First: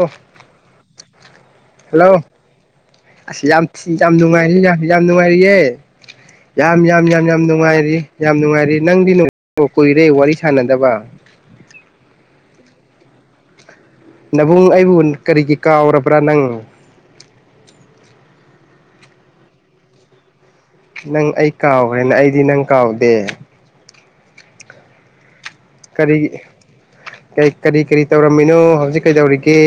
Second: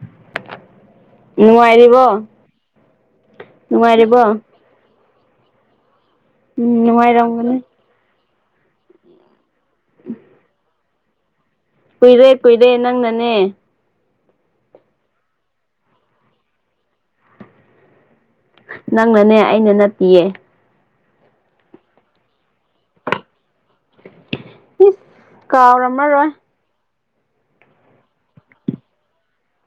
ꯑꯣ ꯍꯜꯂꯣ ꯅꯨꯡꯉꯥꯏꯔꯤꯕꯣ ꯑꯁꯤ ꯌꯥꯝ ꯊꯤ ꯌꯥꯝ ꯅꯨꯡꯉꯥꯏꯔꯤꯕꯣ ꯅꯨꯡꯉꯥꯏꯔꯤ ꯌꯥꯝ ꯌꯥꯝ ꯅꯨꯡꯉꯥꯏꯔꯤꯌꯦꯦ ꯎꯝ ꯌꯥꯝ ꯌꯥꯝ ꯌꯥꯝ ꯌꯥꯝ ꯅꯨꯡꯉꯥꯏꯔꯝꯒꯅꯤ ꯅꯨꯡꯉꯥꯏꯔꯤ ꯌꯥꯝ ꯅꯨꯡꯉꯥꯏꯔꯦ ꯅꯪꯗꯤ ꯀꯨꯏꯔꯦ ꯋꯥꯔꯤ ꯁꯥꯟꯅꯗꯕ ꯀꯨꯏꯔꯦ ꯀꯨꯏꯔꯦ ꯅꯪꯅꯅꯦ ꯅꯕꯨꯡ ꯑꯩꯕꯨ ꯀꯔꯤꯒꯤ ꯀꯥꯎꯔꯕ꯭ꯔꯥ ꯅꯪ ꯅꯪꯅꯅꯦ ꯑꯩꯅ ꯅꯠꯇꯤꯌꯦ ꯅꯪ ꯑꯩ ꯀꯥꯎꯈ꯭ꯔꯦꯅ ꯑꯩꯗꯤ ꯅꯪ ꯀꯥꯎꯗꯦ ꯏꯁ ꯀꯥꯎꯔꯝꯃꯔꯣꯏ ꯀ ꯀꯔꯤ ꯀꯔꯤ ꯇꯧꯔꯝꯃꯤꯅꯣ ꯍꯧꯖꯤꯛ ꯀꯩꯗꯧꯔꯤꯒꯦ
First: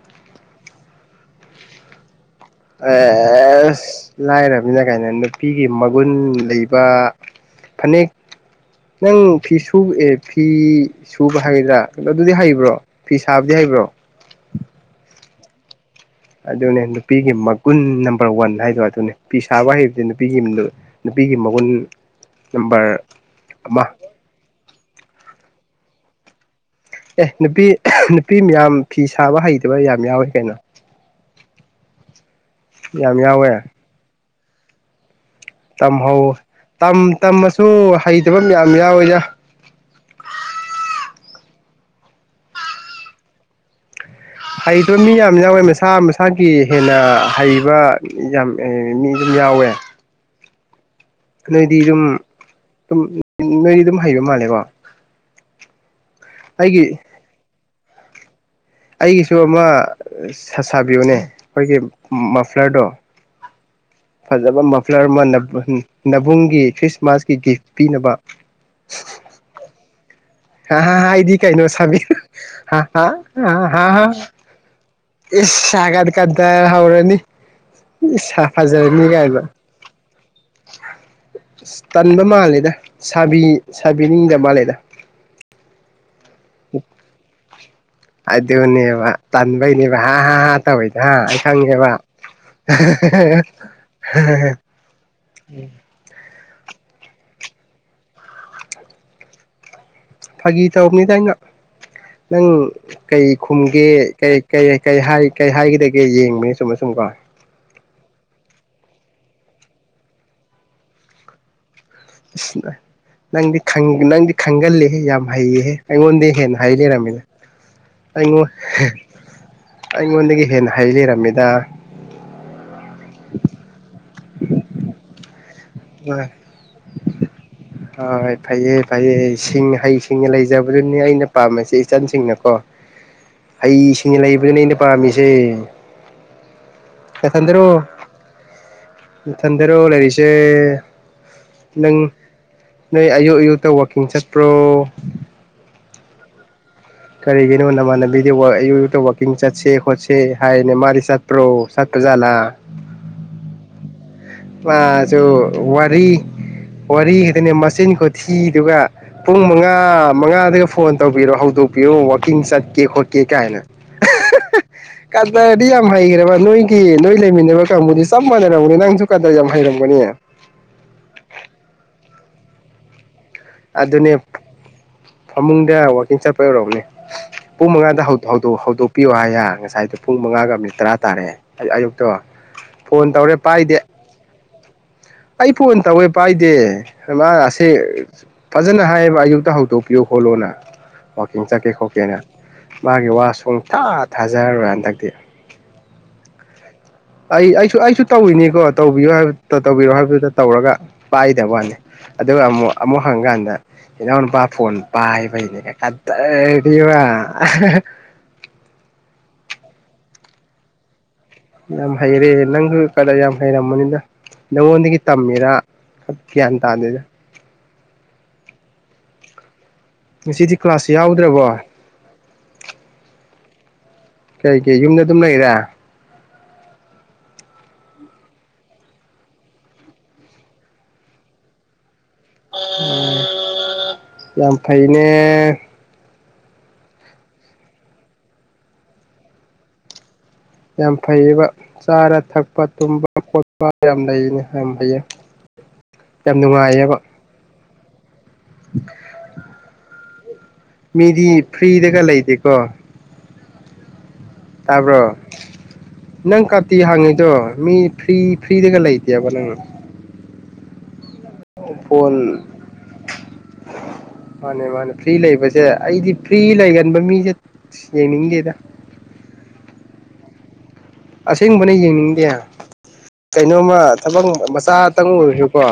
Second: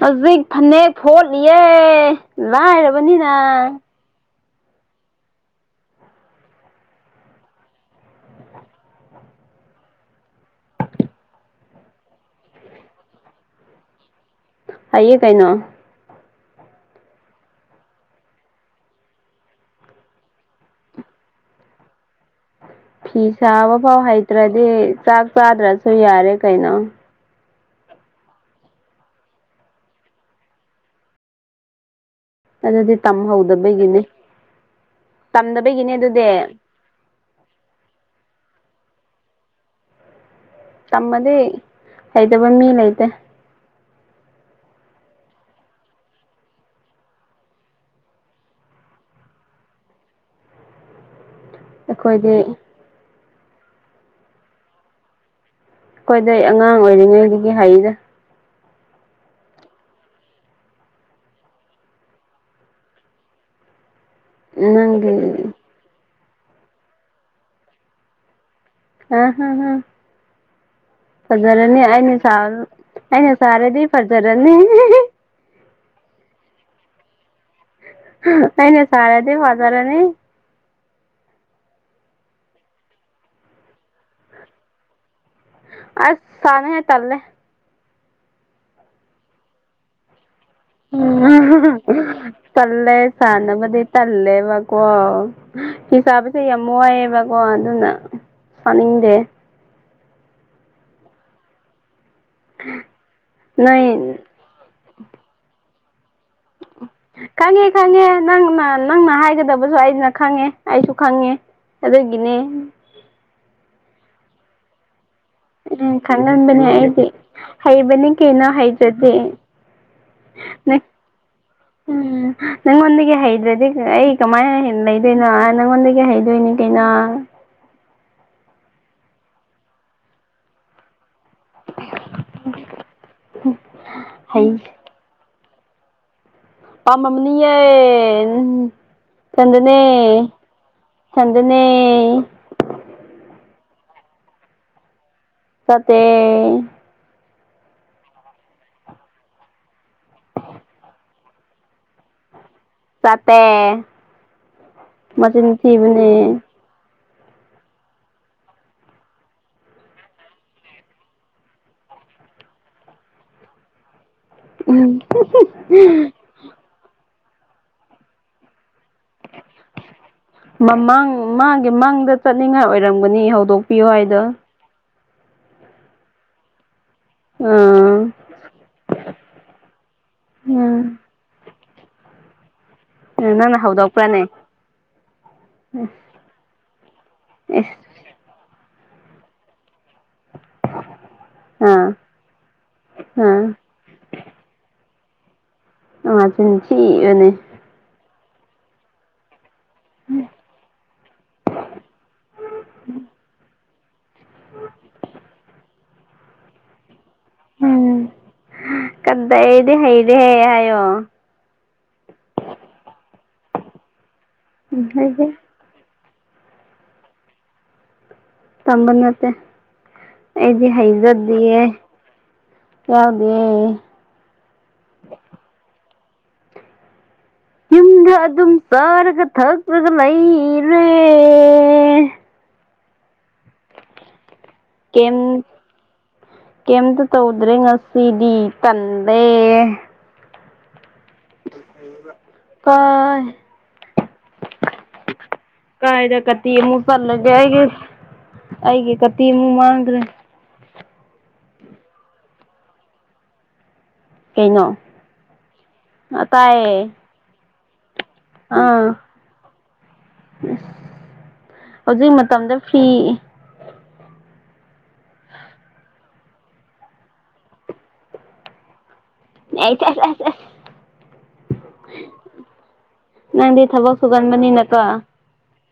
ꯍꯧꯖꯤꯛ ꯐꯅꯦꯛ ꯐꯣꯠꯂꯤꯌꯦꯦ ꯂ ꯍꯥꯏꯔꯕꯨꯅꯤꯅ ꯂꯥꯏꯃꯤꯅ ꯀꯥꯏꯩꯅꯣ ꯅꯨꯄꯤꯒꯤ ꯃꯒꯨꯟ ꯂꯩꯕ ꯐꯅꯦꯛ ꯅꯪ ꯐꯤ ꯁ ꯐꯤ ꯁꯨꯕ ꯍꯥꯏꯒꯗ꯭ꯔꯥꯣ ꯑꯗꯨꯗꯤ ꯍꯩꯕ꯭ꯔꯣ ꯐꯤ ꯁꯥꯕꯗꯤ ꯍꯩꯕ꯭ꯔꯣ ꯍꯥꯏꯏꯌꯦꯦ ꯀꯥꯏꯅ ꯑꯗꯨꯅꯦ ꯅꯨꯄꯤꯒꯤ ꯃꯒꯨꯟ ꯅꯝꯕꯔ ꯋꯥꯟ ꯍꯥꯏꯗꯣ ꯑꯗꯨꯅꯦ ꯐꯄꯤ ꯁꯥꯕ ꯍꯥꯏꯩꯕꯗꯤ ꯅꯨꯄꯤꯒꯤ ꯄꯤꯕꯤꯒꯤ ꯃꯒꯨꯟ ꯅꯝꯕꯔ ꯐꯤ ꯁꯥꯕ ꯑꯃ ꯐꯥꯎ ꯍꯩꯇ꯭ꯔꯗꯤ ꯆꯥꯛ ꯆꯥꯗ꯭ꯔꯁꯨ ꯌꯥꯔꯦ ꯀꯩꯅꯣ ꯑꯦ ꯅꯨꯄꯤ ꯅꯨꯄꯤ ꯃꯌꯥꯝ ꯐꯤ ꯁꯥꯕ ꯍꯩꯇꯕ ꯌꯥꯝ ꯌꯥꯎꯋꯤ ꯀꯩꯅꯣ ꯑꯗꯨꯗꯤ ꯌꯥꯝ ꯌꯥꯎꯋꯦ ꯇꯝꯍꯧꯗꯕꯒꯤꯅꯦ ꯇꯝꯍꯧ ꯇꯝꯃꯁꯨ ꯍꯩꯇꯕ ꯌꯥꯝ ꯌꯥ ꯑꯣꯏꯖꯥ ꯇꯃꯗꯤ ꯍꯩꯗꯕ ꯃꯤ ꯂꯩ ꯂꯩꯇ ꯍꯩꯇꯕ ꯃꯤ ꯌꯥꯝ ꯌꯥꯎꯋꯦ ꯃꯁꯥ ꯃꯁꯥꯒꯤ ꯍꯦꯟꯅ ꯍꯩꯕ ꯌꯥꯝ ꯃꯤ ꯌꯥꯋꯦ ꯅꯣꯏꯗꯤ ꯑꯗꯨꯝꯝ ꯑꯩꯈꯣꯏꯗꯤ ꯅꯣꯏꯗꯤ ꯑꯗꯨꯝ ꯍꯩꯕ ꯃꯥꯜꯂꯦꯀꯣ ꯑꯩꯈꯣꯏꯗꯩ ꯑꯉꯥꯡ ꯑꯩꯒꯤ ꯑꯣꯏꯔꯤꯉꯩꯗꯒꯤ ꯍꯥꯏꯔꯤꯗ ꯑꯩꯒꯤꯁꯨ ꯑꯃ ꯁꯥꯁꯥꯕꯤꯌꯨꯅꯦ ꯑꯩꯈꯣꯏꯒꯤ ꯃꯐ꯭ꯂꯔꯗꯣ [inaudible] ꯐꯖꯕ ꯃꯐ꯭ꯂꯔ ꯅꯪꯒꯤ ꯑꯃ ꯅꯕꯨꯡꯒꯤ ꯈ꯭ꯔꯤꯁꯃꯥꯁꯀꯤ ꯒꯤꯐ ꯄꯤꯅꯕ ꯑꯝ ꯍꯝꯝ ꯍꯥ ꯍꯥ ꯏꯗꯤ ꯀꯥꯏꯅꯣꯁ ꯑꯩꯅ ꯁꯥꯔꯗꯤ ꯐꯖꯔꯅꯤ ꯏꯁꯒꯠ ꯀꯗ ꯍꯧꯔꯅꯤ ꯁꯥ ꯑꯩꯅ ꯐꯖꯔꯅꯤ ꯁꯥꯔꯗꯤ ꯀꯥꯏꯗ ꯐꯖꯔꯅꯤ ꯇꯟꯕ ꯃꯥꯜꯂꯦꯗ ꯁꯥꯕꯤ ꯁꯥꯕꯤꯅꯤꯡꯗꯕ ꯃꯥꯜꯂꯦꯗ ꯑꯁ ꯁꯅ ꯍꯥꯏ ꯆꯜꯂꯦ ꯑꯗꯨꯅꯦꯕ ꯇꯟꯕꯩꯅꯦꯕ ꯍꯥ ꯍꯥ ꯍꯥ ꯇꯧꯋꯤꯗ ꯍꯥ ꯑꯩ ꯈꯪꯉꯦꯕ ꯇꯜꯂꯦ ꯁꯅ ꯃꯗꯤ ꯇꯜꯂꯦ ꯃꯥꯀꯣ ꯍꯤꯁꯥ ꯌꯥꯝ ꯋꯥꯏꯑꯦꯕꯀꯣ ꯑꯗꯨꯅ ꯁꯥꯅꯤꯡꯗꯦ ꯐꯒꯤ ꯊ ꯑꯣꯅꯤꯗ ꯅꯪ ꯀꯩ ꯅꯣꯏ ꯈꯨꯝꯒꯦ ꯀꯩ ꯍꯥꯏꯒꯗ ꯈꯪꯉꯦ ꯈꯪꯉꯦ ꯅꯪꯅ ꯅꯪꯅ ꯍꯥꯏꯒꯗ ꯈꯪꯗꯕꯁꯨ ꯑꯩꯅ ꯈꯪꯉꯦ ꯑꯩꯁꯨ ꯈꯪꯉꯦ ꯑꯗꯨꯒꯤꯅꯤ ꯑꯁ ꯅꯪꯗꯤ ꯅꯪꯗꯤ ꯈꯪꯒꯜꯂꯤꯍꯦ ꯌꯥꯝ ꯍꯩꯌꯦꯍꯦ ꯑꯩꯉꯣꯟꯗ ꯍꯦꯟꯅ ꯈꯪꯒꯟꯕꯅꯦ ꯍꯩ ꯑꯩꯗꯤ ꯂꯩꯔꯝꯃꯤꯅ ꯍꯩꯕꯅꯤ ꯀꯩꯅꯣ ꯑꯩꯉꯣꯟ ꯍꯩꯇ꯭ꯔꯗꯤ ꯑꯩꯉꯣꯟꯗꯒꯤ ꯍꯦꯟꯅ ꯅꯪ ꯍꯩ ꯂꯩꯔꯝꯃꯤꯗ ꯎꯝ ꯅꯪꯉꯣꯟꯗꯒꯤ ꯍꯩꯗ꯭ꯔꯗꯤ ꯑꯩ ꯀꯃꯥꯏꯅꯟꯅ ꯂꯩꯗꯣꯏꯅꯣ ꯅꯪꯉꯣꯟꯗꯒꯤ ꯍꯩꯗꯣꯏꯅꯤ ꯀꯩꯅꯣ ꯍꯣꯏ ꯐꯩꯌꯦ ꯐꯩꯌꯦ ꯁꯤꯡ ꯍꯩ ꯁꯤꯡꯉ ꯂꯩꯖꯕꯗꯨꯅꯤ ꯑꯩꯅ ꯄꯥꯝꯃꯤꯁꯦ ꯏꯆꯟꯁꯤꯡꯅꯀꯣ ꯍꯩꯁꯤꯡꯅ ꯍꯩ ꯂꯩꯕꯗꯨꯅ ꯑꯩꯅ ꯄꯥꯝꯃꯤꯁꯦ ꯑꯃꯝꯅꯦ ꯅꯊꯟꯗꯔꯣ ꯆꯗꯅꯦ ꯅꯊꯟꯗꯔꯣ ꯂꯩꯔꯤꯁꯦ ꯆꯗꯅꯦ ꯨ ꯇ ꯋꯥꯋꯀꯤꯡ ꯆꯠꯄ꯭ꯔꯣ [inaudible] ꯀꯔꯤꯒꯤꯅꯣ ꯅꯃꯥꯟꯅꯕꯤꯗꯤꯌ ꯋꯥꯛꯀꯤꯡ ꯆꯠꯁꯦ ꯈꯣꯠꯁꯦ ꯍꯥꯏꯅꯦ ꯃꯥꯗꯤ ꯆꯠꯄ꯭ꯔꯣ ꯆꯠꯄꯠ ꯆꯂ ꯆꯇꯦ ꯁꯨ ꯋꯥꯔꯤ ꯋꯥꯔꯤ ꯈꯗꯅꯦ ꯃꯆꯤꯟ ꯀꯣꯊꯤꯗꯨꯒ ꯄꯨꯡ ꯃꯉꯥ ꯃꯉꯥꯗꯒ ꯐꯣꯟ ꯇꯧꯕꯤꯔꯣ ꯍꯧꯗꯣꯛꯄꯤꯔꯣ ꯋꯥꯀꯤꯡꯁ ꯀꯦ ꯍꯣ ꯀꯦ ꯀꯦꯅ ꯀꯗꯗꯤ ꯌꯥꯝ ꯍꯩꯈ꯭ꯔꯦꯕ ꯅꯣꯏꯒꯤ ꯅꯣꯏ ꯂꯩꯃꯤꯟꯅꯕ ꯀꯥꯡꯕꯨꯗꯤ ꯆꯞ ꯃꯥꯟꯅꯔꯝꯝꯕꯅꯤ ꯅꯪ ꯃꯃꯥꯡ ꯃꯥꯥꯡꯒꯤꯦ ꯃꯥꯡꯗ ꯆꯠꯅꯤꯡꯉꯥꯏ ꯑꯣꯏꯔꯝꯒꯅꯤ ꯍꯧꯗꯣꯛꯄꯤꯌꯨ ꯑꯗꯨꯅꯦ ꯍꯥꯏꯗ ꯐꯃꯨꯡꯗ ꯋꯥꯛꯀꯤꯡ ꯆꯠꯄ ꯌꯧꯔꯔꯕꯅꯦ ꯄꯨꯡ ꯑꯥ ꯃꯉꯥꯗ ꯍꯧꯗꯣꯛꯄꯤꯌꯣ ꯍꯥꯏꯌꯥ ꯉꯁꯥꯏꯗꯣ ꯄꯨꯡ ꯃꯉꯥꯒ ꯃꯤꯠ ꯎꯝ ꯇꯔꯥ ꯇꯥꯔꯦ ꯑꯌꯨꯛꯇꯣ ꯐꯣꯟ ꯇꯧꯔꯦ ꯅꯪꯅ ꯄꯥꯏꯗꯦ ꯍꯧꯗꯣꯛꯄ꯭ꯔꯥꯅꯦ ꯑꯩ ꯐꯣꯟ ꯇꯧꯋꯦ ꯄꯥꯏꯗꯦ ꯃꯥꯁ ꯑꯦꯁ ꯐꯖꯅ ꯍꯥꯏꯌꯦꯕ ꯑꯌꯨꯛꯇ ꯍꯧꯗꯣꯛꯄꯤꯌꯨ ꯈꯣꯠꯂꯣꯅ ꯋꯥꯋꯥꯛꯀꯤꯡ ꯆꯠꯀꯦ ꯈꯣꯠꯀꯦꯅ ꯃꯥꯒꯤ ꯋꯥ ꯑꯥ ꯁꯨꯡ ꯊꯥ ꯊꯥꯖꯔꯔꯣꯏ ꯍꯟꯗꯛꯇꯤ ꯑꯖ ꯑꯩ ꯑꯩꯁꯨ ꯑꯩꯁꯨ ꯇꯧꯋꯅꯤꯀꯣ ꯇꯧꯕꯤꯌꯨ ꯍꯥꯏꯕ ꯇꯧꯕꯤꯔꯣ ꯍꯥꯏꯕꯗꯨꯗ ꯇꯧꯔꯒ ꯄꯥꯏꯗꯕ ꯋꯥꯅꯤ ꯑꯗꯨꯒ ꯑꯃꯨꯛ ꯑꯃꯨꯛ ꯍꯪꯉꯀꯥꯟꯗ ꯏꯩꯅꯎꯅ ꯄ ꯐꯣꯟ ꯄꯕꯩꯅꯦ ꯀꯗꯗꯤ ꯋꯥ [inaudible] ꯀꯟꯗꯩ ꯑꯩꯗꯤ ꯍꯩꯗꯤ ꯍꯩ ꯍꯥꯏꯌꯣ ꯌꯥꯝ ꯍꯩꯔꯦ ꯅꯪꯁꯨ ꯀ ꯌꯥꯝ ꯍꯩꯔꯝꯃꯣꯅꯤꯅ ꯎꯝ ꯅꯉꯣꯟꯗꯒꯤ ꯑꯩꯗꯤ ꯇꯝꯃꯤꯔꯥ ꯑ ꯀꯌꯥꯟ ꯇꯗꯦꯗ ꯇꯝꯕꯅꯠꯇꯦ ꯉꯁꯤꯗꯤ ꯑꯩꯗꯤ ꯀ꯭ꯂꯥꯁ ꯌꯥꯎꯗ꯭ꯔꯕꯣ ꯍꯩꯖꯗꯦꯌꯦꯦ ꯌꯥꯎꯗꯦꯦ ꯀꯩꯀꯩ ꯌꯨꯝꯗ ꯑꯗꯨꯝ ꯂꯩꯔꯦ ꯌꯗ ꯑꯗꯨꯝ ꯆꯥꯔꯒ ꯊꯛꯒ ꯂꯩꯔꯦ ꯌꯥꯝ ꯐꯩꯅꯦ ꯀꯩꯝꯇ ꯇꯧꯗ꯭ꯔꯦ ꯉꯁꯤꯗꯤ ꯇꯟꯗꯦ ꯌꯥꯝ ꯐꯩꯌꯦꯕ ꯆꯥꯔ ꯊꯛꯄ ꯇꯨꯝꯕ ꯀꯥꯏ ꯈꯣꯠꯄ ꯌꯥꯝ ꯂꯩꯅꯤ ꯍꯥꯏꯝꯕꯌꯦ ꯀꯥꯥꯏꯗ ꯀ ꯇꯤꯔ ꯃꯨ ꯊꯔꯂꯒꯦ ꯑꯩꯒꯤ ꯀꯠꯇꯤꯃꯨ ꯃꯥꯥꯡꯗ꯭ꯔꯦ ꯃꯤꯗꯤ ꯐ꯭ꯔꯤꯗꯒ ꯂꯩꯇꯦꯀꯣ ꯀꯩꯅꯣ ꯇꯥꯕ꯭ꯔꯣ ꯅꯪ ꯇꯥꯏꯌꯦ ꯀꯥꯇꯤ ꯍꯥꯡꯉꯤꯗꯣ ꯃꯤ ꯐꯔꯤ ꯐꯔꯤꯗ ꯀ ꯂ ꯑꯥ ꯂꯩꯇꯦꯕ ꯍꯧꯖꯤꯛ ꯐꯣꯟ ꯃꯇꯝꯗ ꯐꯤ ꯃꯥꯅꯦ ꯃꯥꯅꯦ ꯐ꯭ꯔꯤ ꯂꯩꯕꯁꯦ ꯑꯩꯗꯤ ꯐ꯭ꯔꯤ ꯂꯩꯒꯟꯕ ꯃꯤꯁꯦ ꯌꯦꯡꯅꯤꯡꯗꯦꯗ ꯆ ꯆ ꯆ [unintelligible] ꯑꯁꯦꯡꯕꯅꯦ ꯌꯦꯡꯅꯤꯡꯗꯦ ꯅꯪꯗꯤ ꯀꯩꯅꯣꯝꯃ ꯊꯕꯛ ꯁꯨꯒꯟꯕꯅꯤꯅꯀꯣ ꯃꯆꯥꯇꯪ ꯑꯣꯏꯔꯁꯨꯀꯣ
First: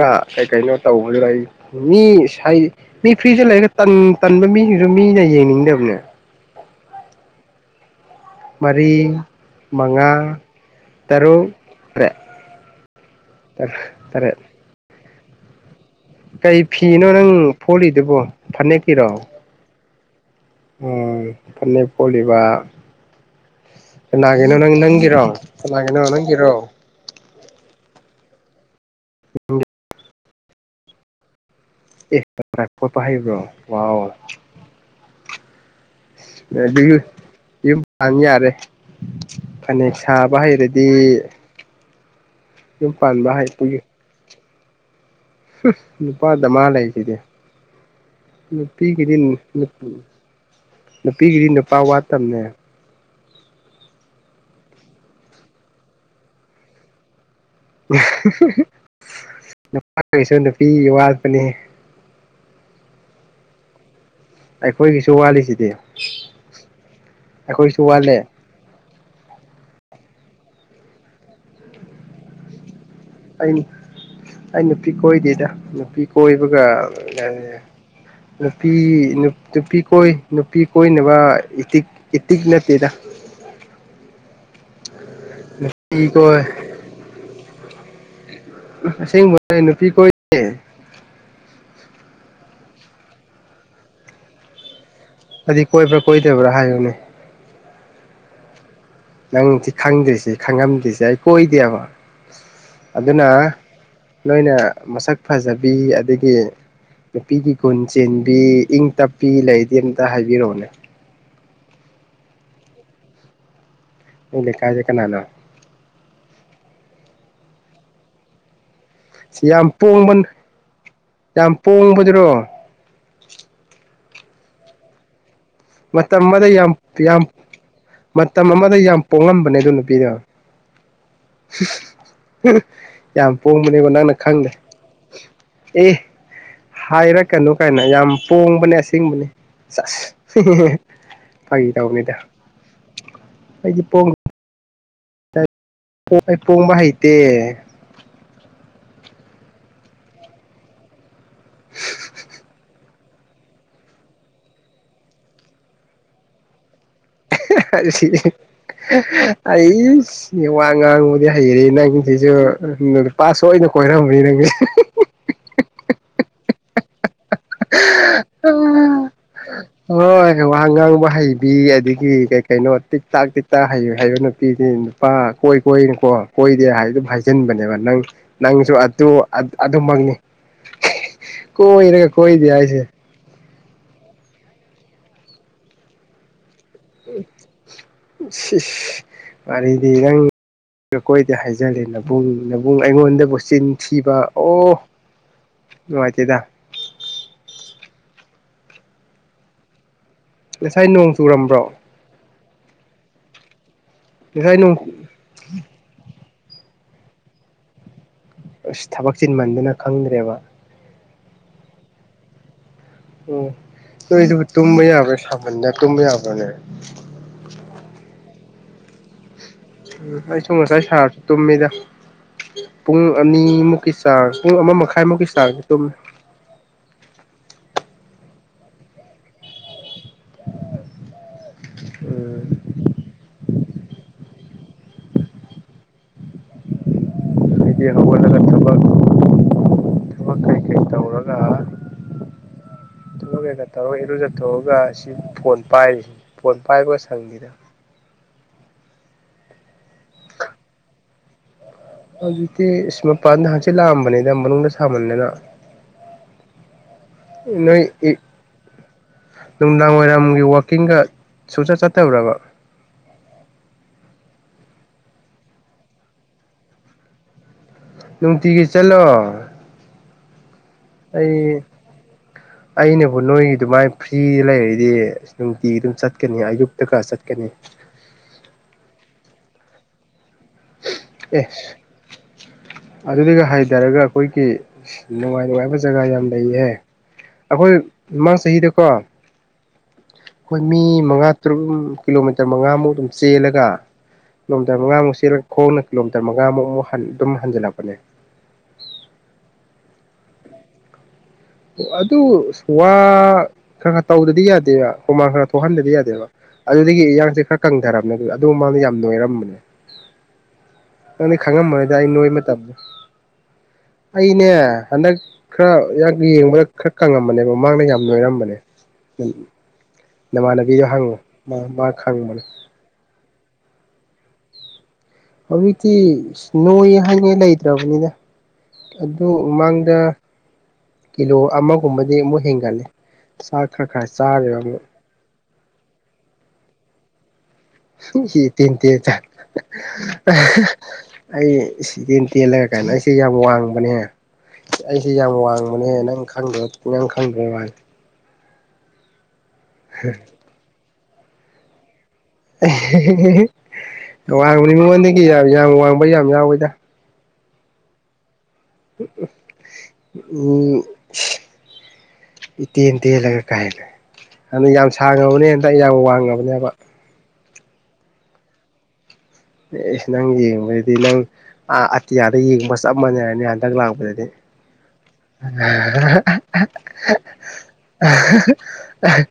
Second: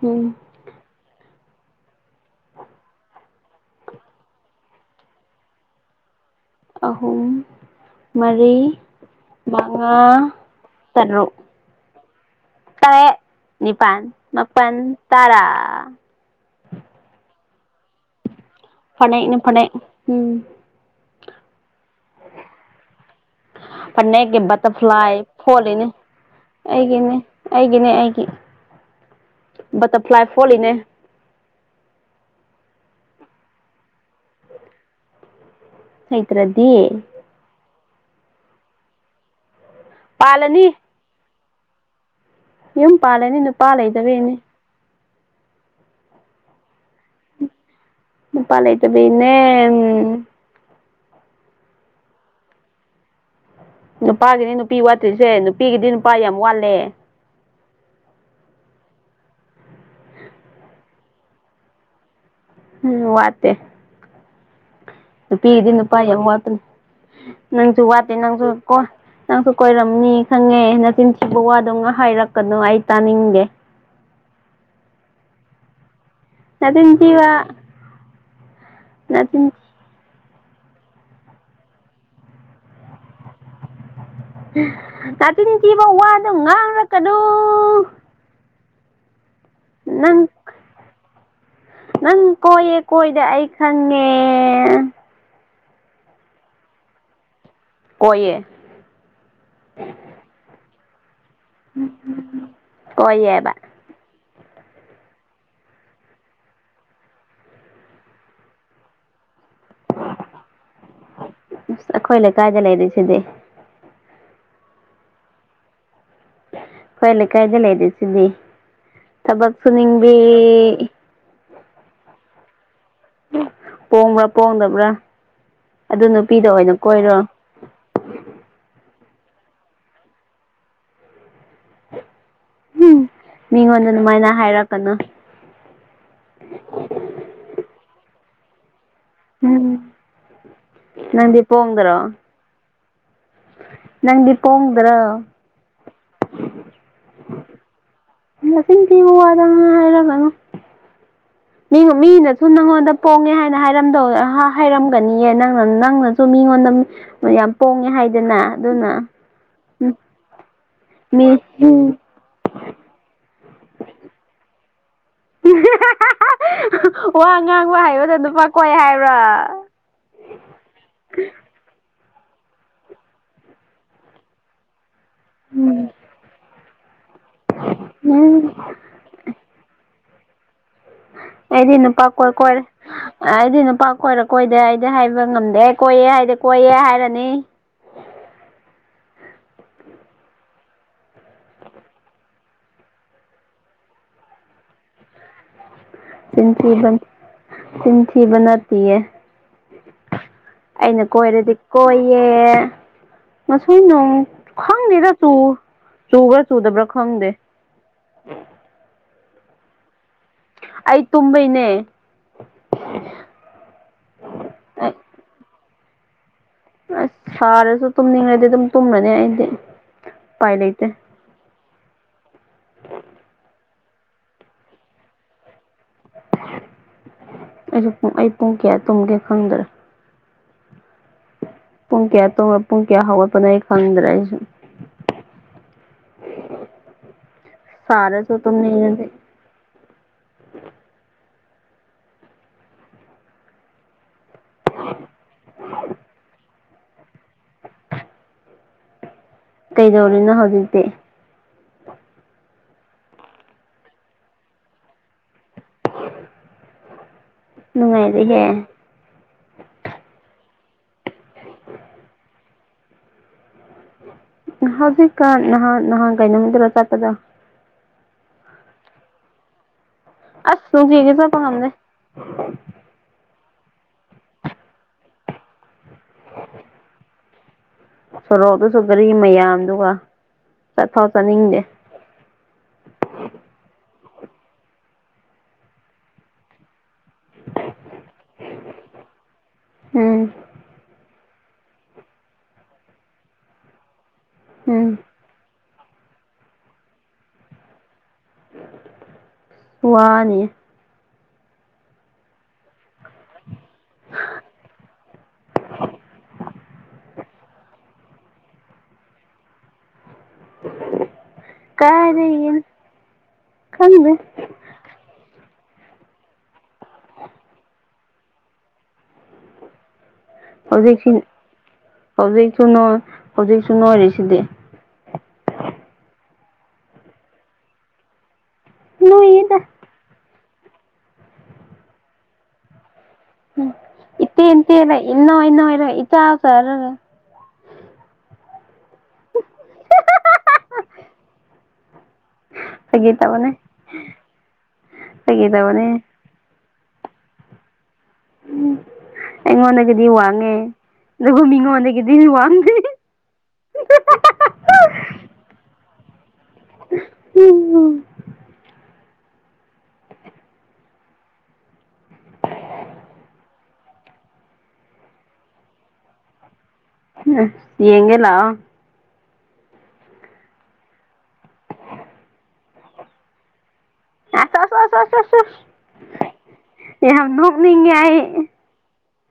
ꯎꯝ ꯀꯩ ꯀꯩꯅꯣ ꯇꯧꯕꯗꯨ ꯑꯩ ꯃꯤ ꯃꯤ ꯐ꯭ꯔꯤꯁꯤꯗ ꯂꯩꯔꯒ ꯇꯟ ꯇꯟꯕ ꯃꯤꯁꯤꯡꯁꯨ ꯃꯤꯅ ꯌꯦꯡꯅꯤꯡꯗꯕꯅꯦ ꯑꯍꯨꯝ ꯃꯔꯤ ꯃꯉꯥ ꯇꯔꯨꯛ ꯇꯔꯦ ꯅꯤꯄꯥꯟ ꯇꯔꯦꯠ ꯃꯄꯟ ꯇꯔꯥ ꯀꯩ ꯐꯤꯅꯣ ꯅꯪ ꯐꯣꯠꯂꯤꯗꯨꯕꯣ ꯐꯅꯦꯛꯀꯤꯔꯣ ꯐꯅꯦꯛꯅꯤ ꯐꯅꯦꯛ ꯎꯝ ꯎꯝ ꯐꯅꯦꯛ ꯐꯣꯠꯂꯤꯕ ꯐꯅꯦꯛꯀꯤ ꯀꯅꯥꯒꯤꯅꯣ ꯅꯪꯒꯤꯔꯣ ꯕꯇꯔꯐ꯭ꯂꯥꯏ ꯐꯣꯜꯂꯤꯅꯦ ꯀꯅꯥꯒꯤꯅꯣ ꯅꯪꯒꯤꯔꯣ ꯑꯩꯒꯤꯅꯦ ꯑꯩꯒꯤꯅꯦ ꯑꯩꯒꯤ ꯕꯇꯔꯐ꯭ꯂꯥꯏ ꯐꯣꯠꯂꯤꯅꯦ ꯑꯦ ꯕꯇꯔꯐ꯭ꯂꯥꯏ ꯐꯣꯠꯄ ꯍꯩꯕ꯭ꯔꯣ ꯋꯥꯎ ꯍꯩꯇ꯭ꯔꯗꯤ ꯁꯥꯅꯤ ꯌꯥꯔꯦ ꯐꯅꯦꯛ ꯁꯥꯕ ꯄꯥꯜꯂꯅꯤ ꯍꯩꯔꯗꯤ ꯌꯨꯝ ꯄꯥꯜꯂꯦꯅꯤ ꯅꯨꯄꯥꯥ ꯂꯩꯇꯕꯒꯤꯅꯦ ꯅꯨꯄꯥ ꯗꯃꯥ ꯂꯩꯁꯤꯗꯤ ꯅꯨꯄꯥ ꯅꯨꯄꯤ ꯒꯤꯗꯤ ꯂꯩꯇꯕꯩꯅꯦ ꯅꯨꯄ ꯅꯨꯄꯤꯒꯤꯗꯤ ꯅꯨꯄꯥ ꯋꯥꯠꯇꯕꯅꯦ ꯅꯨꯄꯥꯒꯤꯅꯤ ꯅꯨꯄꯤ ꯋꯥꯠꯇ꯭ꯔꯤꯁꯦ ꯅꯨꯄꯤꯒꯤꯗꯤ ꯅꯨꯄꯥ ꯌꯥꯝ ꯋꯥꯠꯂꯦ ꯅꯨꯄꯥꯒꯤꯁꯨ ꯅꯨꯄꯤ ꯋꯥꯠꯄꯅꯤ ꯎꯝ ꯋꯥꯠꯇꯦ ꯑꯩꯈꯣꯏꯒꯤꯁꯨ ꯅꯨꯄꯤꯒꯤꯗꯤ ꯋꯥꯠꯂꯤꯁꯤꯗꯤ ꯅꯨꯄꯥ ꯌꯥꯝ ꯋꯥꯠꯄꯅꯤ ꯅꯪꯁꯨ ꯑꯩꯈꯣꯏꯁꯨ ꯋꯥꯠꯇꯦ ꯋꯥꯠꯂꯦ ꯅꯪꯁꯨ ꯀꯣ ꯅꯪꯁꯨ ꯀꯣꯏꯔꯝꯅꯤ ꯈꯪꯉꯦ ꯅꯆꯤꯟ ꯆꯤꯕ ꯋꯥꯗꯝ ꯍꯥꯏꯔꯛꯀꯅꯣ ꯑꯩ ꯇꯥꯅꯤꯡꯗꯦ ꯑꯩ ꯑꯩ ꯅꯨꯄꯤ ꯀꯣꯏꯗꯦꯗ ꯅꯨꯄꯤ ꯀꯣꯏꯕꯒ ꯅꯆꯤꯟ ꯊꯤꯕ ꯅꯨꯄꯤ ꯅꯆꯤꯟ ꯅꯨꯄꯤ ꯀꯣꯏ ꯅꯨꯄꯤ ꯀꯣꯏꯅꯕ ꯏꯇꯤꯛ ꯏꯇꯤꯛ ꯅꯠꯇꯦꯗ ꯅꯆꯤꯟꯊꯤꯕ ꯅꯨꯄꯤ ꯋꯥꯗꯣ ꯀꯣꯏ ꯉꯥꯡꯂꯛꯀꯅꯨ ꯑꯁꯦꯡꯕ ꯅꯨꯄꯤ ꯅꯪ ꯀꯣꯏꯗꯦ ꯅꯪ ꯀꯣꯏꯌꯦ ꯀꯣꯏꯗꯦ ꯑꯩ ꯈꯪꯉꯦ ꯑꯗꯨꯗꯤ ꯀꯣꯏꯕ꯭ꯔꯥ ꯀꯣꯏꯗꯕ꯭ꯔꯥ ꯍꯥꯏꯌꯨꯅꯦ ꯀꯣꯏꯌꯦ ꯅꯪ ꯁꯤ ꯈꯪꯗ꯭ꯔꯤꯁꯤ ꯈꯪꯉꯝꯗ꯭ꯔꯤꯁꯤ ꯀꯣꯏꯗꯦꯕ ꯑꯗꯨꯅ ꯀꯣꯏꯌꯦꯕ ꯅꯣꯏꯅ ꯃꯁꯛ ꯐꯖꯕꯤ ꯑꯗꯒꯤ ꯅꯨꯄꯤꯒꯤ ꯒꯨꯟ ꯆꯦꯟꯕꯤ ꯏꯪ ꯇꯞꯄꯤ ꯂꯩꯗꯤ ꯑꯃꯇ ꯍꯥꯏꯕꯤꯔꯛꯑꯣꯅꯦ ꯑꯩꯈꯣꯏ ꯂꯩꯀꯥꯏꯗ ꯂꯩꯔꯤꯁꯤꯗꯤ ꯅꯣꯏ ꯂꯩꯀꯥꯏꯗ ꯀꯅꯥꯅꯣ ꯑꯩꯈꯣꯎꯏ ꯂꯩꯀꯥꯏꯗ ꯂꯩꯔꯤꯁꯤꯗꯤ ꯁꯤ ꯌꯥꯝ ꯇꯕꯛꯁꯨꯅꯤꯡꯕꯤ ꯄꯣꯡꯕ ꯌꯥꯝ ꯄꯣꯡꯕꯗꯨꯔꯣ ꯄꯣꯡꯕ꯭ꯔꯥ ꯄꯣꯡꯗꯕ꯭ꯔꯥ ꯑꯗꯨ ꯃꯇꯝ ꯑꯃꯗ ꯅꯨꯄꯤꯗ ꯌꯥꯝ ꯑꯣꯏꯅ ꯀꯣꯏꯔꯣ ꯌꯥꯝ ꯃꯇꯝ ꯑꯃꯗ ꯌꯥꯝ ꯄꯣꯛꯂꯝꯕꯅꯦ ꯑꯗꯨ ꯅꯨꯄꯤꯗꯨ ꯌꯥꯝ ꯃꯤꯉꯣꯟꯗ ꯄꯣꯡꯕꯅꯦꯕ ꯅꯪꯅ ꯑꯗꯨꯃꯥꯏꯅ ꯈꯪꯗꯦ ꯍꯥꯏꯔꯛꯀꯅꯨ ꯑꯦ ꯍꯥꯏꯔꯛ ꯀꯅꯨ ꯀꯥꯏꯅ ꯌꯥꯝ ꯄꯣꯡꯕꯅꯦ ꯑꯁꯦꯡꯕꯅꯦ ꯎꯝ ꯑꯁ ꯅꯪꯗꯤ ꯐꯒꯤ ꯄꯣꯡꯗ꯭ꯔꯣ ꯇꯧꯕꯅꯦꯗ ꯅꯪꯗꯤ ꯄꯣꯡꯗ꯭ꯔꯣ ꯑꯩꯈꯣꯏ ꯄꯣꯡꯕ ꯍꯩꯇꯦ ꯅꯆꯤꯟ ꯊꯤꯕ ꯋꯥꯗꯨ ꯍꯥꯏꯔꯛꯀꯥꯅꯣ ꯃꯤꯅꯁꯨ ꯅꯪꯉꯣꯟꯗ ꯄꯣꯡꯉꯦ ꯍꯥꯏꯅ ꯍꯥꯏꯔꯝꯗꯧ ꯍꯥꯏꯔꯝꯒꯅꯤꯌꯦ ꯅꯪꯅ ꯅꯪꯅꯁꯨ ꯃꯤꯉꯣꯟꯗ ꯌꯥꯝ ꯄꯣꯡꯉꯦ ꯍꯥꯏꯗꯅ ꯑꯗꯨꯅ ꯑꯩꯁ ꯋꯥ ꯃꯤ ꯉꯥꯡꯕꯗꯤ ꯍꯩꯔꯦ ꯅꯪꯁꯤꯁꯨꯥꯁ ꯇꯣꯏꯅ ꯀꯣꯏꯔꯝꯃꯤꯔꯒ ꯋꯥ ꯉꯥꯡꯕ ꯍꯥꯏꯕꯗ ꯅꯨꯄꯥ ꯀꯣꯏ ꯍꯥꯏꯕ꯭ꯔꯥ ꯍꯣꯏ ꯋꯥ ꯉꯥꯡꯕ ꯍꯩꯕꯤ ꯑꯗꯒꯤ ꯀꯩ ꯀꯩꯅꯣ ꯇꯤꯛ ꯇꯥꯛ ꯇꯤꯛ ꯇꯥꯛ ꯍꯩ ꯍꯩꯕ ꯅꯨꯄꯤꯁꯤ ꯄꯥ ꯀꯣꯏ ꯀꯣꯏꯅꯨꯀꯣ ꯀꯣꯏꯗꯦ ꯍꯥꯏꯗꯨꯁꯦ ꯆꯤꯟꯕꯅꯦꯕ ꯅꯪ ꯎꯝ ꯅꯪꯁꯨ ꯑꯗꯨ ꯑꯗꯨꯃꯛꯅꯤ ꯑꯩꯗꯤꯅ ꯀꯣꯏꯔꯒ ꯄꯀꯣꯏ ꯀꯣꯏꯗꯦ ꯍꯥꯏꯁꯦ ꯀꯣꯏꯔꯗꯤꯅ ꯄꯥ ꯀꯣꯏꯔ ꯀꯣꯏꯗꯦ ꯑꯩꯗꯤ ꯍꯥꯏꯕ ꯉꯝꯗꯦ ꯀꯣꯏꯌꯦꯦ ꯍꯥꯏꯗꯤ ꯀꯣꯏꯌꯦ ꯍꯥꯏꯔꯅꯤ ꯃꯔꯤꯗꯤ ꯏꯔꯪ ꯀꯣꯏꯗ ꯍꯥꯏꯖꯔꯦ ꯅꯨꯡ ꯅꯕꯨꯡ ꯑꯩꯉꯣꯟꯗꯕꯨ ꯆꯤꯟ ꯊꯤꯕ ꯑꯣ ꯅꯨꯡꯉꯥꯏꯇꯦꯗ ꯆꯟꯊꯤ ꯆꯟꯊꯤ ꯅꯥꯇ ꯉꯁꯥꯏ ꯑꯩꯅ ꯅꯣꯡ ꯀꯣꯏꯔꯗꯤ ꯆꯨꯔꯝꯕ꯭ꯔꯣ ꯀꯣꯏꯌꯦ ꯃ ꯁꯏꯅꯝ ꯉꯁꯥꯏ ꯅꯣꯡ ꯈꯪꯅꯤꯗꯁꯨ ꯆꯨꯒ꯭ꯔ ꯆꯨꯗꯕ꯭ꯔꯥ ꯈꯪꯗꯦ ꯑꯁ ꯊꯕꯛ ꯆꯤꯟꯃꯟꯗꯨꯅ ꯈꯪꯗ꯭ꯔꯦꯕ ꯑꯩ ꯇꯨꯝꯕꯩꯅꯦ ꯎꯝ ꯇꯃꯤ ꯌꯥꯕꯅꯦ ꯑꯁ ꯁꯥꯔꯁꯨ ꯇꯨꯝꯅꯤꯡꯉꯗꯤ ꯑꯗꯨꯝ ꯇꯨꯝꯃꯅꯤ ꯑꯩꯗꯤ ꯎꯝ ꯑꯩꯁꯨ ꯎꯄꯥꯏ ꯉꯁꯥꯏ ꯂꯩꯇꯦ ꯁꯥꯔꯁꯨ ꯇꯨꯝꯃꯤꯗ ꯄꯨꯡ ꯑꯅꯤꯃꯨꯛ ꯆꯥꯔ ꯄꯨꯡ ꯑꯃ ꯃꯈꯥꯏꯃꯨꯛꯀꯤ ꯆꯥꯔ ꯇ ꯑꯩꯁꯨ ꯑꯩ ꯄꯨꯡ ꯀꯌꯥ ꯇꯨꯝꯝꯒꯦ ꯈꯪꯗ꯭ꯔ ꯄꯨꯡꯀꯌꯥ ꯇ ꯎꯝ ꯄꯨꯡꯀꯌꯥ ꯍꯕ ꯄ ꯑꯩ ꯈꯗ꯭ꯔꯁ ꯑꯩꯗꯤ ꯍꯧꯒꯠꯂꯒ ꯊꯕꯛ ꯁꯔꯁꯨꯇꯝꯅꯤꯔꯗꯤ ꯊꯕꯛ ꯀꯩꯀꯩ ꯇꯧꯔꯒ ꯇꯧꯔꯨ ꯏꯔꯨ ꯆꯠꯊꯣꯛꯑꯒ ꯑꯁꯤ ꯐꯣꯟ ꯄꯥꯏꯔꯤꯁꯤ ꯐꯣꯟ ꯄꯥꯏꯕ ꯁꯪꯅꯤꯗ ꯀꯩꯗꯧꯔꯤꯅꯣ ꯍꯧꯖꯤꯛꯇꯤ ꯑꯗꯨꯗꯤ ꯃꯄꯥꯟꯗ ꯍꯥꯟꯆꯦ ꯂꯥꯛꯑꯝꯕꯅꯤꯅ ꯃꯅꯨꯡꯗ ꯁꯥꯃꯟꯅꯤꯅ [inaudible] ꯅꯣꯏ ꯅꯨꯡꯉꯥꯏꯔꯤꯍꯦ ꯅꯨꯡꯗꯥꯡ ꯋꯥꯏꯔꯝꯒꯤ ꯋꯥ ꯀꯀꯤꯡꯒ ꯁꯨꯆꯠ ꯆꯠꯇꯧꯔꯕ ꯍꯧꯖꯤꯛꯀꯥꯟ ꯅꯍꯥꯟ ꯅꯍꯥꯟꯒꯥꯏ ꯅꯨꯃꯤꯗꯨꯔ ꯆꯠꯄꯗ ꯅꯨꯡꯇꯤꯒꯤ ꯆꯠꯂꯣ ꯑꯁ ꯅꯨꯡꯇꯤꯒꯤ ꯑꯩ ꯆꯠꯄ ꯉꯝꯗꯦ ꯑꯅꯦꯕꯨ ꯅꯣꯏꯒꯤ ꯑꯗꯨꯃꯥꯏꯅ ꯐ꯭ꯔꯤꯗ ꯂꯩꯔꯗꯤ ꯑꯁ ꯅꯨꯡꯇꯤ ꯑꯗꯨꯝ ꯆꯠꯀꯅꯤ ꯑꯌꯨꯛꯇꯒ ꯆꯠꯀꯅꯤ ꯁꯣꯔꯣꯛꯇꯁꯨ ꯒꯥꯔꯤ ꯃꯌꯥꯝꯗꯨ ꯆꯠ ꯊꯥꯎ ꯆꯠꯅꯤꯡꯗꯦ ꯑꯗꯨꯒ ꯍꯥꯏꯊꯔꯒ ꯑꯩꯈꯣꯏꯒꯤ ꯅꯨꯡꯉꯥꯏ ꯅꯨꯡꯉꯥꯏꯕ ꯖꯒꯥ ꯌꯥꯝ ꯂꯩꯍꯦ ꯑꯩꯈꯣꯏ ꯃꯃꯥ ꯆꯍꯤꯗꯀꯣ ꯎꯝ ꯑꯩꯣꯏ ꯃꯤ ꯃꯉꯥ ꯇꯔꯨꯛ ꯀꯤꯂꯣꯃꯤꯇꯔ ꯃꯉꯥꯃꯨꯛ ꯑꯗꯨꯝ ꯆꯦꯜꯂꯒ ꯅꯃꯤꯇꯔ ꯎꯝ ꯃꯉꯃꯨꯛ ꯁꯤꯂꯒꯦ ꯈꯣꯡꯅ ꯀꯤꯂꯣꯃꯤꯇꯔ ꯃꯉꯥꯃꯨꯛꯃꯨꯛ ꯑꯗꯨꯝ ꯍꯟꯖꯤꯜꯂꯛꯄꯅꯦ ꯋꯥꯅꯤ ꯑꯗꯨ ꯋꯥ ꯈꯔ ꯈꯔ ꯇꯧꯗꯗꯤ ꯌꯥꯗꯦꯕ ꯍꯨꯃꯥꯡ ꯈꯔ ꯊꯣꯛꯍꯟꯗꯗꯤ ꯌꯥꯗꯦꯕ ꯑꯗꯨꯗꯒꯤ ꯏꯟꯔꯥꯡꯁꯦ ꯈꯔ ꯀꯪꯊꯔꯝꯅꯦ ꯑꯗꯨ ꯃꯃꯥꯡꯗ ꯌꯥꯝ ꯅꯣꯏꯔꯝꯕꯅꯦ ꯎꯝ ꯅꯪꯗꯤ ꯈꯪꯉꯝꯝꯕꯅꯦꯗꯤ ꯑꯩ ꯅꯣꯏꯕ ꯇꯕꯨ ꯈꯪꯗꯦ ꯑ ꯏꯅꯦ ꯍꯗ ꯈꯔ ꯌꯥꯝ ꯌꯦꯡꯕꯗ ꯈꯔ ꯀꯪꯉꯝꯕꯅꯦꯕ ꯃꯃꯥꯡꯗ ꯌꯥꯝ ꯂꯣꯏꯔꯝꯕꯅꯦ ꯍꯧꯖꯤꯛ ꯈꯪꯕꯅꯦ ꯍꯧꯖꯤꯛꯁꯨ ꯍꯧꯖꯤꯛꯁꯨ ꯅꯣꯏꯔꯤꯁꯤꯗꯤ ꯍꯧꯖꯤꯛꯇꯤ ꯅꯣꯏꯍꯟꯉꯦ ꯂꯩꯇ꯭ꯔꯕꯅꯤꯗ ꯑꯗꯨ ꯅꯣꯏꯌꯦꯗ ꯃꯃꯥꯡꯗ ꯀꯤꯂꯣ ꯑꯃꯒꯨꯝꯕꯗꯤ ꯑꯃꯨꯛ ꯍꯦꯟꯒꯠꯂꯦ ꯆꯥꯛ ꯎꯝ ꯈꯔ ꯈꯔ ꯏꯠꯇꯦ ꯆꯥꯔꯦꯕ ꯏꯟꯇꯦꯂ ꯏꯅꯣ ꯏꯅꯣꯂ ꯏꯇꯥꯎ ꯇꯔ ꯍ ꯇꯤꯟ ꯇ ꯆ ꯑꯩ ꯆꯤꯇꯦꯟ ꯇꯦꯜꯂꯒ ꯀꯥꯏꯅ ꯑꯩꯁꯦ ꯐꯥꯒꯤ ꯌꯥꯝ ꯇꯧꯕꯅꯦ ꯋꯥꯡꯕꯅꯦ ꯑꯩꯁꯦ ꯌꯥꯝ ꯐꯥꯒꯤ ꯇꯧꯕꯅꯦ ꯋꯥꯡꯕꯅꯦ ꯅꯪ ꯈꯪꯗꯕ ꯌꯥꯝꯪ ꯈꯪꯕꯅꯤ ꯎꯝ ꯑꯩꯉꯣꯟꯗꯒꯤꯗꯤ ꯋꯥꯡꯉꯦ ꯑꯗꯨꯕꯨ ꯃꯤꯉꯣꯟꯗꯒꯤ ꯋꯥꯡꯕꯅꯤ ꯃꯉꯣꯟꯗꯒꯤ ꯌꯥꯝ ꯋꯥꯡꯕ ꯌꯥꯝ ꯌꯥꯎꯋ ꯝ [unintelligible] ꯎꯝ ꯏꯇꯦꯟ ꯇꯦꯜꯂꯒ ꯀꯥꯏꯈꯦ ꯑꯗꯨꯅ ꯌꯥꯝ ꯁꯥꯡꯉꯕꯅꯦ ꯍꯟꯗꯛ ꯌꯥꯝ ꯋꯥꯡꯉꯕꯅꯦꯕ ꯌꯦꯒꯦ ꯂꯥꯛ ꯑꯣ ꯑꯦ ꯑꯦꯁ ꯅꯪ ꯌꯦꯡꯕꯗꯗꯤ ꯅꯪ ꯑꯇꯤꯌꯥꯗ ꯌꯦꯡꯕ ꯆꯞ ꯃꯥꯟꯅꯔꯅꯤ ꯂꯥꯛꯄꯗꯗꯤ ꯑꯁ ꯑꯁ ꯑꯁ ꯑꯁ ꯑꯁ ꯑꯁ ꯌꯥꯝ ꯅꯣꯛꯅꯤꯡꯉꯦ ꯑꯩ [unintelligible]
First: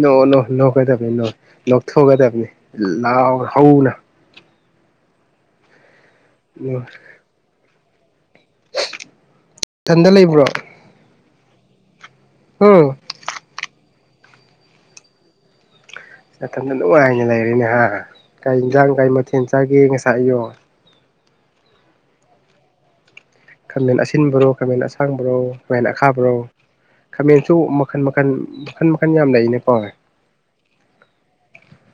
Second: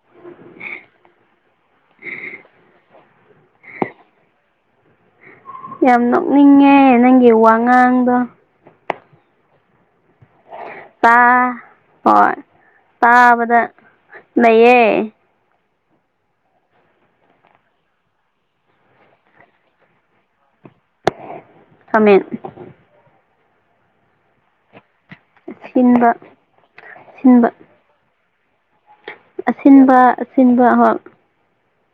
ꯅꯣꯡ ꯅꯣ ꯅꯣꯛꯀꯗꯕꯅꯤ ꯅꯣꯏ ꯅꯣꯛꯊꯣꯛꯀꯗꯕꯅꯤ ꯂꯥꯎ ꯍꯧꯅ ꯌꯥꯝ ꯅꯣꯛꯅꯤꯡꯉꯦ ꯅꯪꯒꯤ ꯋꯥꯉꯥꯡꯗꯣ ꯏꯊꯟꯗ ꯂꯩꯕ꯭ꯔꯣ ꯥ ꯍꯣꯏ ꯎꯝ ꯇꯥꯕꯗ ꯂꯩꯌꯦ ꯅꯊꯟꯗ ꯅꯨꯡꯉꯥꯏꯅ ꯂꯩꯔꯦꯅꯦꯍ ꯀꯩ ꯌꯦꯟꯖꯥꯡ ꯀꯔꯤ ꯃꯊꯦꯜ ꯆꯥꯒꯦ ꯉꯁꯥꯏ ꯏꯌꯣ ꯈꯃꯦꯦꯟ ꯈꯥꯃꯦꯟ ꯑꯁꯤꯟꯕꯔꯣ ꯈꯥꯃꯦꯟ ꯑꯁꯥꯡꯕꯔꯣ ꯈꯥꯃꯦꯟ ꯑꯁꯤꯟꯕ ꯑꯈꯥꯕ꯭ꯔꯣ ꯑꯁꯤꯟꯕ ꯈꯥꯃꯦꯟꯁꯨ ꯃꯈꯟ ꯃꯈꯜ ꯃꯈꯟ ꯃꯈꯟ ꯃꯈꯟ ꯌꯥꯝ ꯂꯩꯅꯦ ꯄꯥꯎꯋꯦ ꯑꯁꯤꯟꯕ ꯑꯁꯤꯟꯕ ꯍꯣꯏ